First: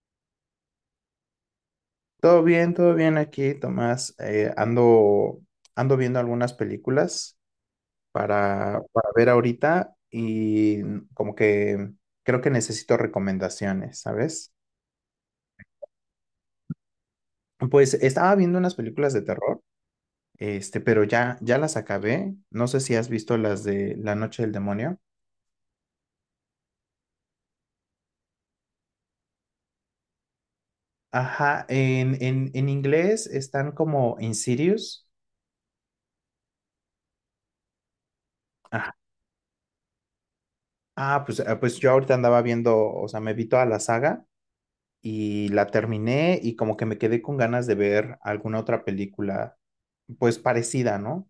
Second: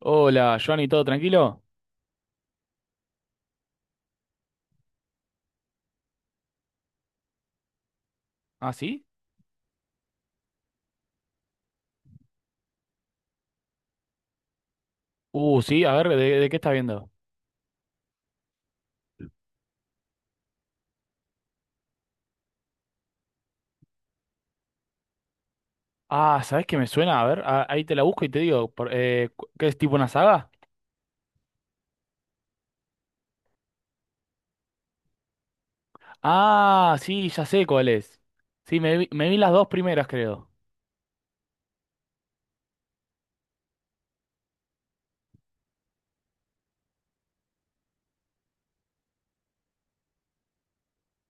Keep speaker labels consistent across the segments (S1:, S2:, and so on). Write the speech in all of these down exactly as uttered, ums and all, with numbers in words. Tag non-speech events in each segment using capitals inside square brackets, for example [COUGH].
S1: Hola, Johnny, ¿todo tranquilo?
S2: Todo bien, todo bien aquí, Tomás. Eh, ando, ando viendo algunas películas
S1: ¿Ah,
S2: para,
S1: sí?
S2: para ver ahorita y como que creo que necesito recomendaciones, ¿sabes?
S1: Uh, sí, a ver, ¿de, de qué estás viendo?
S2: Pues estaba viendo unas películas de terror, este, pero ya, ya las acabé. No sé si has visto las de La Noche del Demonio.
S1: Ah, ¿sabés qué me suena? A ver, a- ahí te la busco y te digo, por- eh, cu- ¿qué es tipo una saga?
S2: Ajá, en, en, en inglés están como Insidious.
S1: Ah, sí, ya sé cuál es. Sí,
S2: Ajá.
S1: me vi, me vi las dos primeras, creo.
S2: Ah, pues, ah, pues yo ahorita andaba viendo, o sea, me vi toda la saga. Y la terminé y como que me quedé con ganas de ver alguna otra película, pues parecida, ¿no?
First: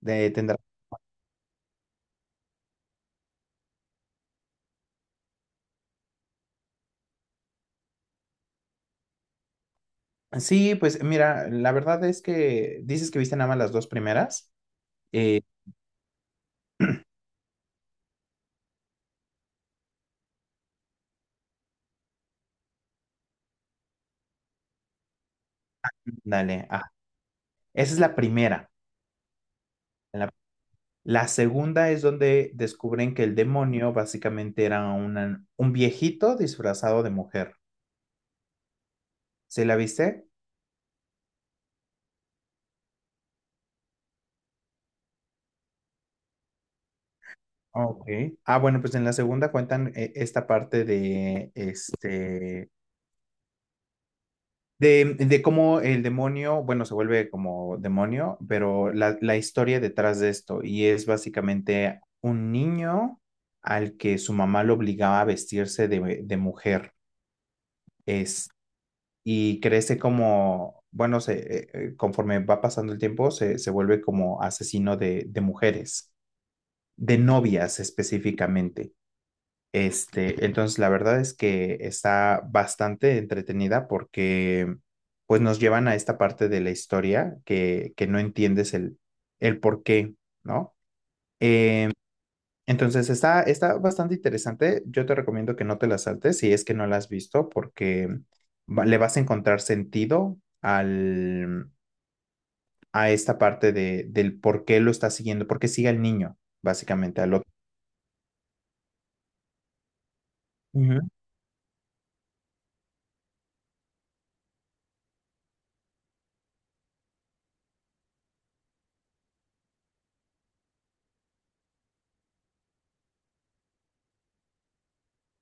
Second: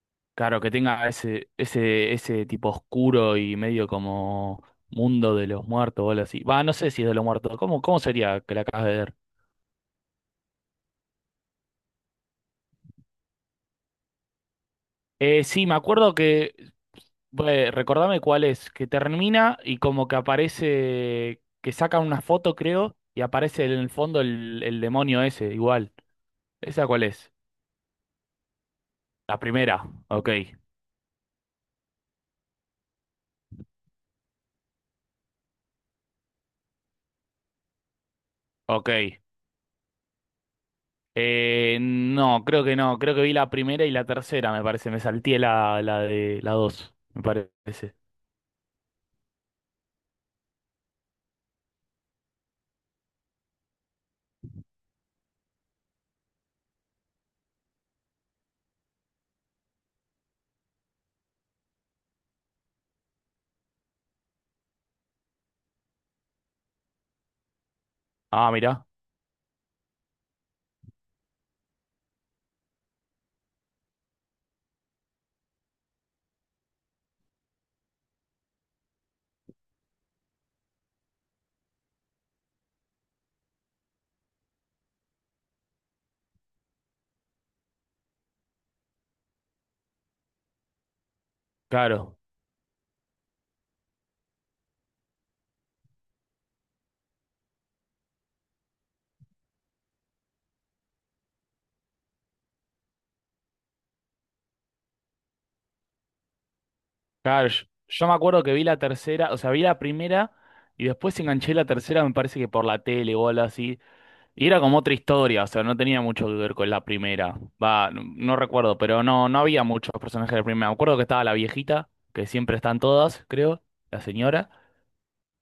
S2: De tendrá.
S1: Claro, que tenga ese, ese, ese tipo oscuro y medio como mundo de los muertos o algo así. Va, no sé si es de los muertos. ¿Cómo, cómo sería que la acabas de ver?
S2: Sí, pues mira, la verdad es que dices que viste nada más las dos primeras. Eh,
S1: Eh, sí, me acuerdo que... Bue- recordame cuál es, que termina y como que aparece, que sacan una foto, creo, y aparece en el fondo el, el demonio ese, igual.
S2: dale, ah,
S1: ¿Esa cuál es?
S2: esa es la primera.
S1: La primera,
S2: La,
S1: ok,
S2: la segunda es donde descubren que el demonio básicamente era una- un viejito disfrazado de mujer.
S1: ok.
S2: ¿Sí la viste?
S1: Eh, no, creo que no, creo que vi la primera y la tercera, me parece, me salté la, la de la dos, me parece.
S2: Ok. Ah, bueno, pues en la segunda cuentan eh, esta parte de este. De, de cómo el demonio, bueno, se vuelve como demonio, pero la, la historia detrás de esto, y es básicamente un niño al que su mamá lo obligaba a vestirse de, de mujer, es,
S1: Ah, mirá,
S2: y crece como, bueno, se, eh, eh, conforme va pasando el tiempo, se, se vuelve como asesino de, de mujeres, de novias específicamente. Este, entonces la verdad es que está bastante entretenida porque pues nos llevan a esta parte de la historia que, que no entiendes el, el por qué, ¿no? Eh,
S1: claro,
S2: entonces está, está, bastante interesante. Yo te recomiendo que no te la saltes si es que no la has visto porque va- le vas a encontrar sentido al, a esta parte de, del por qué lo está siguiendo, por qué sigue al niño, básicamente, al
S1: claro, yo, yo me acuerdo que vi la tercera, o sea, vi la primera y
S2: otro.
S1: después enganché la tercera, me parece que por la tele o algo así. Y era como otra historia, o sea, no tenía mucho que ver con la primera. Va, no, no recuerdo, pero no, no había muchos personajes de la primera. Me acuerdo que estaba la viejita, que siempre están todas, creo, la señora,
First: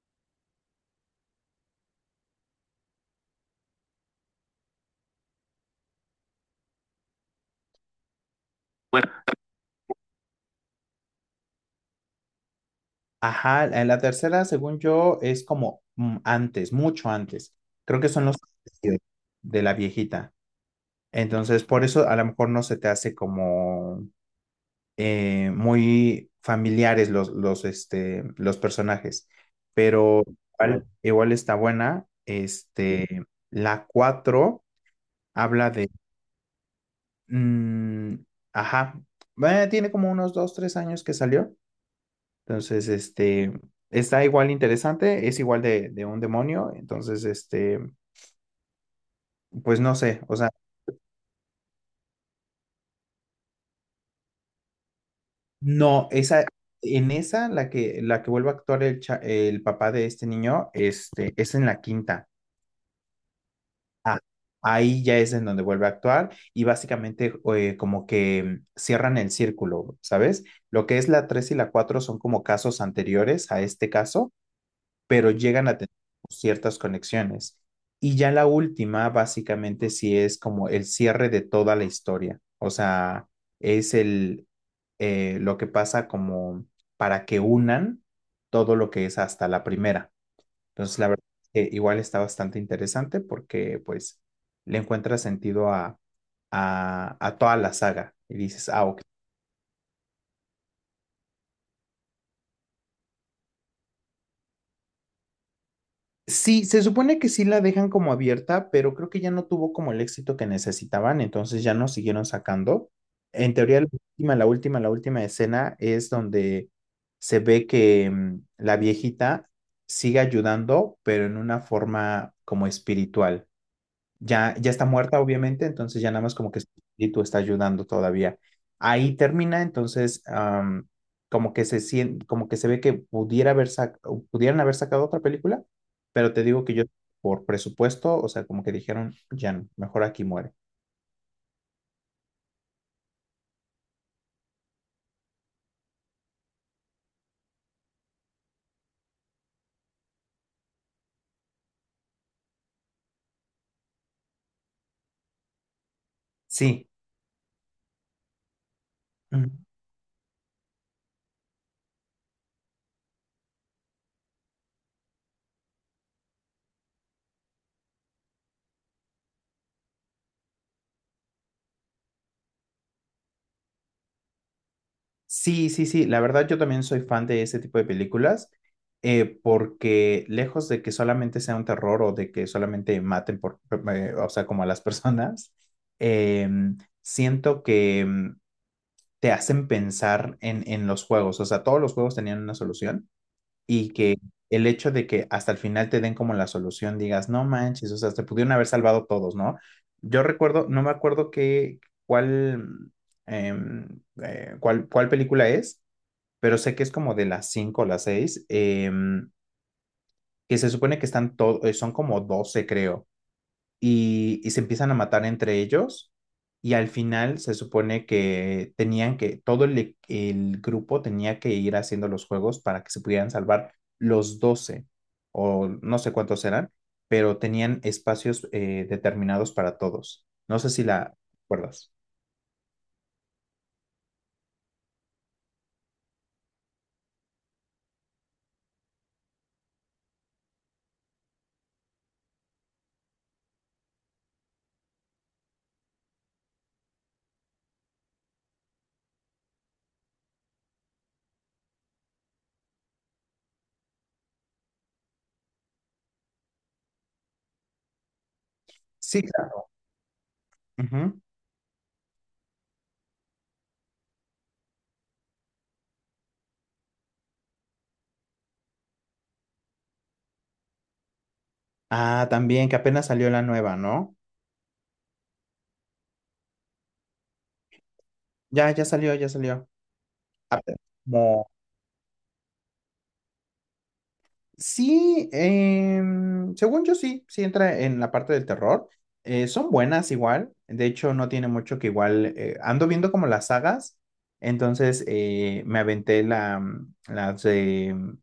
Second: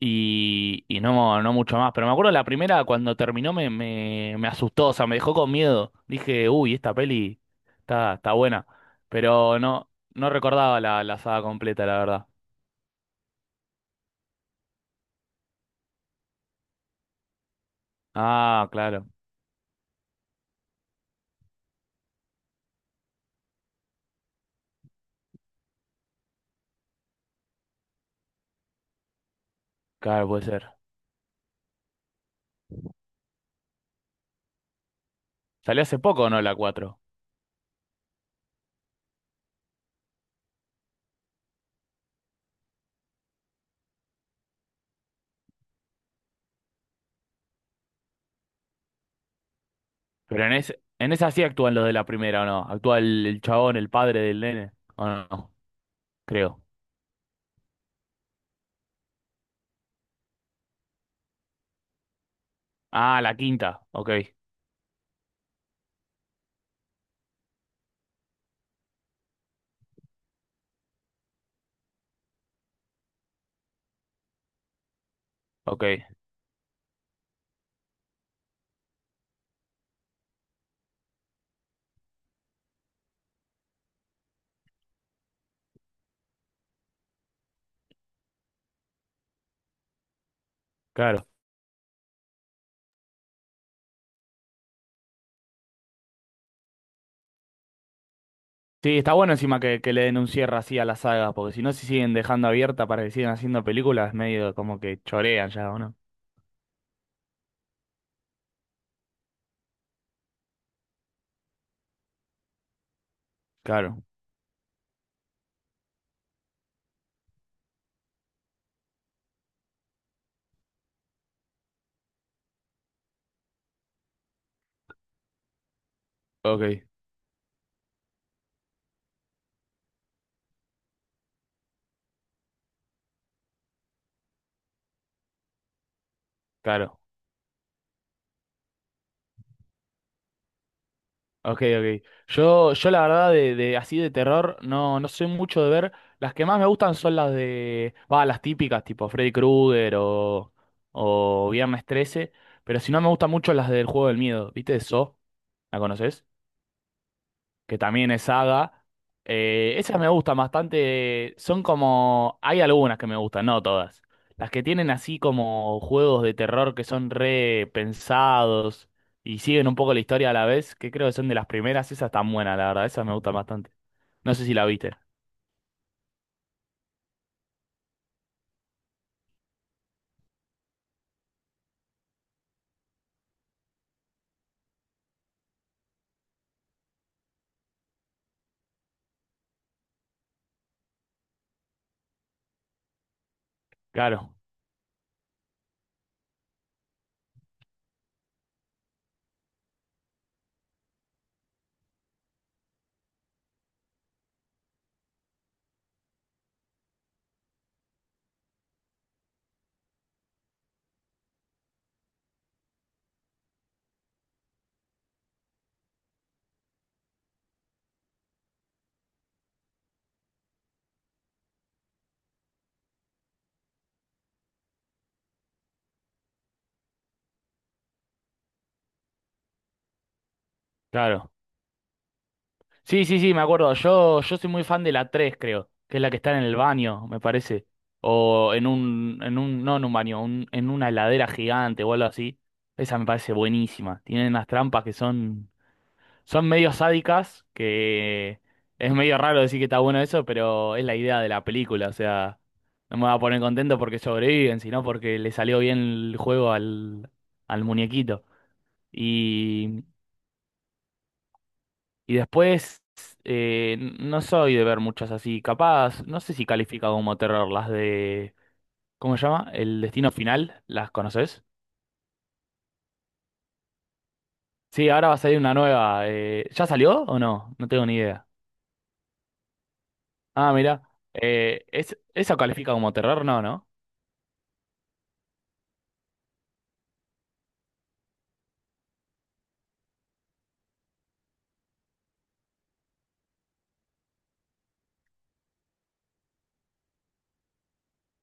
S1: y, y no, no mucho más. Pero me acuerdo la primera, cuando terminó, me, me, me asustó, o sea, me dejó con miedo. Dije, uy, esta peli está, está buena. Pero no, no recordaba la, la saga completa, la verdad.
S2: Ajá, en la tercera, según yo, es como mm, antes, mucho antes. Creo que son los
S1: Ah,
S2: vestidos
S1: claro,
S2: de la viejita. Entonces, por eso a lo mejor no se te hace como eh, muy familiares los, los, este, los personajes. Pero
S1: claro, puede ser.
S2: igual, igual está buena. Este, la cuatro habla
S1: Salió
S2: de.
S1: hace poco, ¿no? La cuatro.
S2: Mm, ajá. eh, tiene como unos dos, tres años que salió. Entonces, este, está igual interesante, es igual de, de un demonio, entonces, este, pues no sé, o
S1: Pero
S2: sea,
S1: en, es, en esa sí actúan los de la primera, ¿o no? Actúa el, el chabón, el padre del nene. ¿O no? No,
S2: no, esa,
S1: creo.
S2: en esa, la que, la que vuelve a actuar el, cha- el papá de este niño, este, es en la quinta.
S1: Ah, la quinta. Ok,
S2: Ah, ahí ya es en donde vuelve a actuar y básicamente eh, como que cierran el círculo, ¿sabes? Lo que es la tres y la cuatro son como casos anteriores a este caso pero llegan a
S1: ok,
S2: tener ciertas conexiones. Y ya la última, básicamente, sí es como el cierre de toda la historia. O sea, es el eh, lo que pasa como para que unan todo lo que es hasta la primera. Entonces, la verdad
S1: claro.
S2: es que igual está bastante interesante porque pues le encuentra sentido a, a, a toda la saga. Y dices, ah,
S1: Sí,
S2: ok.
S1: está bueno encima que, que le den un cierre así a la saga, porque si no se siguen dejando abierta para que sigan haciendo películas, medio como que chorean ya, ¿o no?
S2: Sí, se supone que sí la dejan como abierta, pero creo que ya no tuvo como el éxito que necesitaban, entonces ya no siguieron sacando. En teoría, la
S1: Claro,
S2: última, la última, la última escena es donde se ve que mm, la viejita sigue ayudando, pero en una forma como espiritual ya, ya está muerta, obviamente, entonces ya nada más como que su
S1: ok,
S2: espíritu está ayudando todavía. Ahí termina, entonces, am, como que se sien- como que se ve que pudiera haber sac- o pudieran haber sacado otra película, pero te digo que yo,
S1: claro.
S2: por presupuesto, o sea, como que dijeron, ya no, mejor aquí muere.
S1: Ok, ok. Yo, yo la verdad de, de así de terror no, no soy mucho de ver. Las que más me gustan son las de, va, las típicas, tipo Freddy Krueger o, o Viernes trece. Pero si no me gustan mucho las del juego del miedo, ¿viste? Saw, ¿la conoces?
S2: Sí.
S1: Que también es saga. Eh, esas me gustan bastante. Son como... Hay algunas que me gustan, no todas. Las que tienen así como juegos de terror que son re pensados y siguen un poco la historia a la vez, que creo que son de las primeras, esas tan buenas, la verdad, esas me gustan bastante. No sé si la viste.
S2: Sí, sí, sí, la verdad yo también soy fan de ese tipo de películas, eh, porque lejos de que solamente sea un terror o de que solamente maten por, eh, o sea, como a las [LAUGHS] personas, eh, siento que mm, te hacen pensar en, en los juegos, o sea, todos los juegos tenían una solución y que
S1: Claro,
S2: el hecho de que hasta el final te den como la solución, digas, no manches, o sea, te pudieron haber salvado todos, ¿no? Yo recuerdo, no me acuerdo qué, cuál, em, eh, cuál, cuál película es pero sé que es como de las cinco o las seis, que se supone que están todos, son como doce creo, y, y se empiezan a matar entre ellos y al final se supone que tenían que, todo el, e- el grupo tenía que ir haciendo los juegos para que se pudieran salvar los doce o no sé cuántos eran, pero tenían espacios eh, determinados para todos. No sé si la
S1: claro.
S2: recuerdas.
S1: Sí, sí, sí, me acuerdo. Yo, yo soy muy fan de la tres, creo, que es la que está en el baño, me parece. O en un, en un, no en un baño, un- en una heladera gigante o algo así. Esa me parece buenísima. Tienen unas trampas que son, son medio sádicas, que es medio raro decir que está bueno eso, pero es la idea de la película. O sea, no me va a poner contento porque sobreviven, sino porque le salió bien el juego al, al muñequito.
S2: Sí, claro. Ujú.
S1: Y después, eh, no soy de ver muchas así. Capaz, no sé si califica como terror las de... ¿Cómo se llama? El Destino Final, ¿las conoces?
S2: Ah, también que apenas salió la nueva, ¿no?
S1: Sí, ahora va a salir una nueva. eh, ¿ya salió o no? No tengo ni idea.
S2: Ya, ya salió, ya salió.
S1: Ah,
S2: A
S1: mira.
S2: Como,
S1: Eh, ¿es, ¿eso califica como terror? No, ¿no?
S2: sí, em, según yo sí, sí entra en la parte del terror. Eh, son buenas igual, de hecho no tiene mucho que igual, eh, ando viendo como las sagas, entonces eh, me aventé la, mm, las de mm,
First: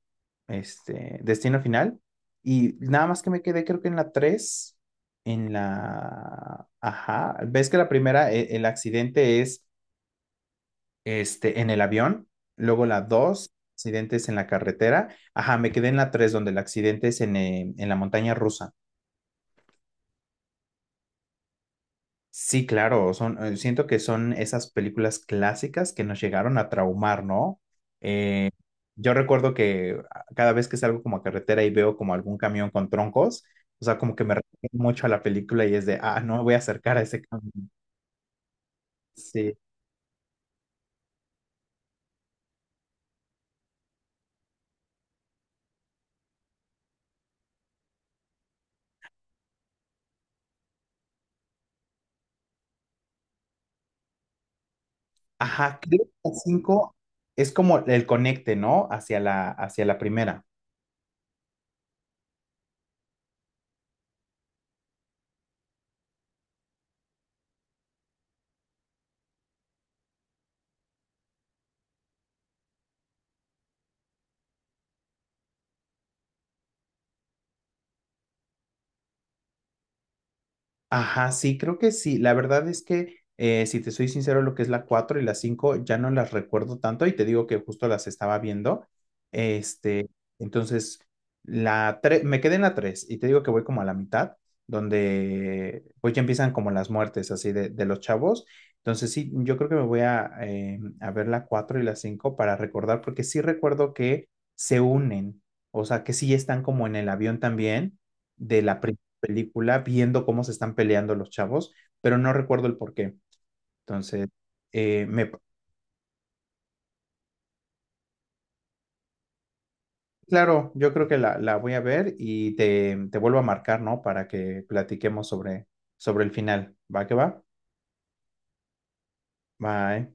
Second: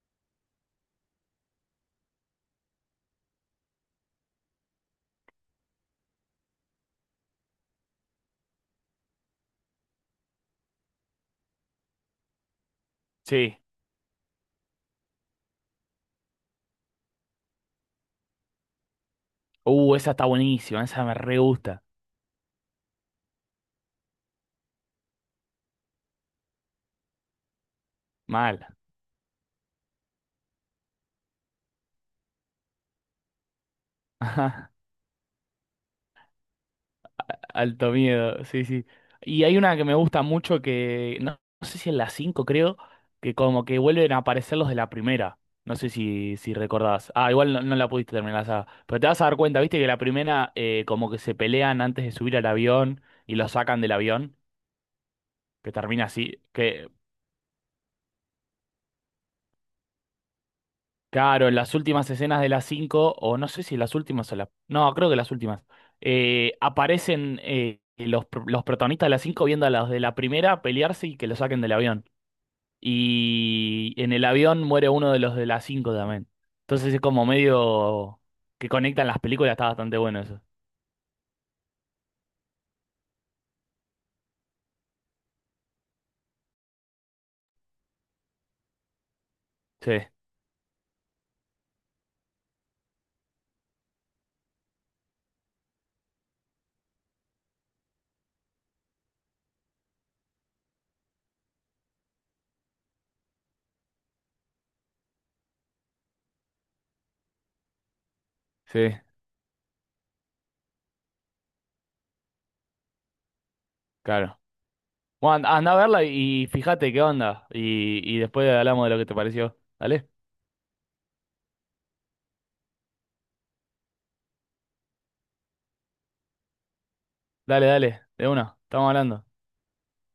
S2: este, Destino Final y nada más que me quedé creo que en la tres en la... Ajá, ves que la primera, eh, el accidente es este, en el avión, luego la dos
S1: Sí.
S2: accidentes en la carretera. Ajá, me quedé en la tres donde el accidente es en, eh, en la montaña rusa.
S1: Uh, esa está buenísima, esa me re gusta.
S2: Sí, claro, son, eh, siento que son esas películas clásicas que nos llegaron a traumar, ¿no? Eh,
S1: Mal.
S2: yo recuerdo que ah, cada vez que salgo como a carretera y veo como algún camión con troncos, o sea, como que me recuerda
S1: [LAUGHS]
S2: mucho a la película y es de, ah, no me voy a acercar a ese camión.
S1: Alto miedo, sí, sí. Y
S2: Sí.
S1: hay una que me gusta mucho que, no, no sé si en la cinco, creo, que como que vuelven a aparecer los de la primera. No sé si, si recordás. Ah, igual no, no la pudiste terminar la saga. Pero te vas a dar cuenta, viste, que la primera eh, como que se pelean antes de subir al avión y lo sacan del avión, que
S2: Ajá, creo
S1: termina
S2: que la
S1: así. Que,
S2: cinco es como el conecte, ¿no? Hacia la, hacia la primera.
S1: claro, en las últimas escenas de la cinco o no sé si en las últimas o las... No, creo que las últimas. Eh, aparecen eh, los, pr- los protagonistas de la cinco viendo a los de la primera pelearse y que lo saquen del avión. Y en el avión muere uno de los de las cinco también. Entonces es como medio que conectan las películas, está bastante bueno eso.
S2: Ajá, sí, creo que sí. La verdad es que, eh, si te soy sincero, lo que es la cuatro y la cinco ya no las recuerdo tanto y te digo que justo las estaba viendo.
S1: Sí,
S2: Este, entonces, la tres me quedé en la tres y te digo que voy como a la mitad, donde pues ya empiezan como las muertes así de, de los chavos. Entonces, sí, yo creo que me voy a, eh, a ver la cuatro y la cinco para recordar, porque sí recuerdo que se unen, o sea, que sí están como en el avión también de la
S1: sí,
S2: película viendo cómo se están peleando los chavos, pero no recuerdo el por qué. Entonces,
S1: claro.
S2: eh, me,
S1: Bueno, anda a verla y fíjate qué onda. Y, y después hablamos de lo que te pareció. Dale,
S2: claro, yo creo que la, la voy a ver y te, te vuelvo a marcar, ¿no? Para que platiquemos sobre, sobre el final. ¿Va que va?
S1: dale, dale, de una, estamos hablando.
S2: Bye.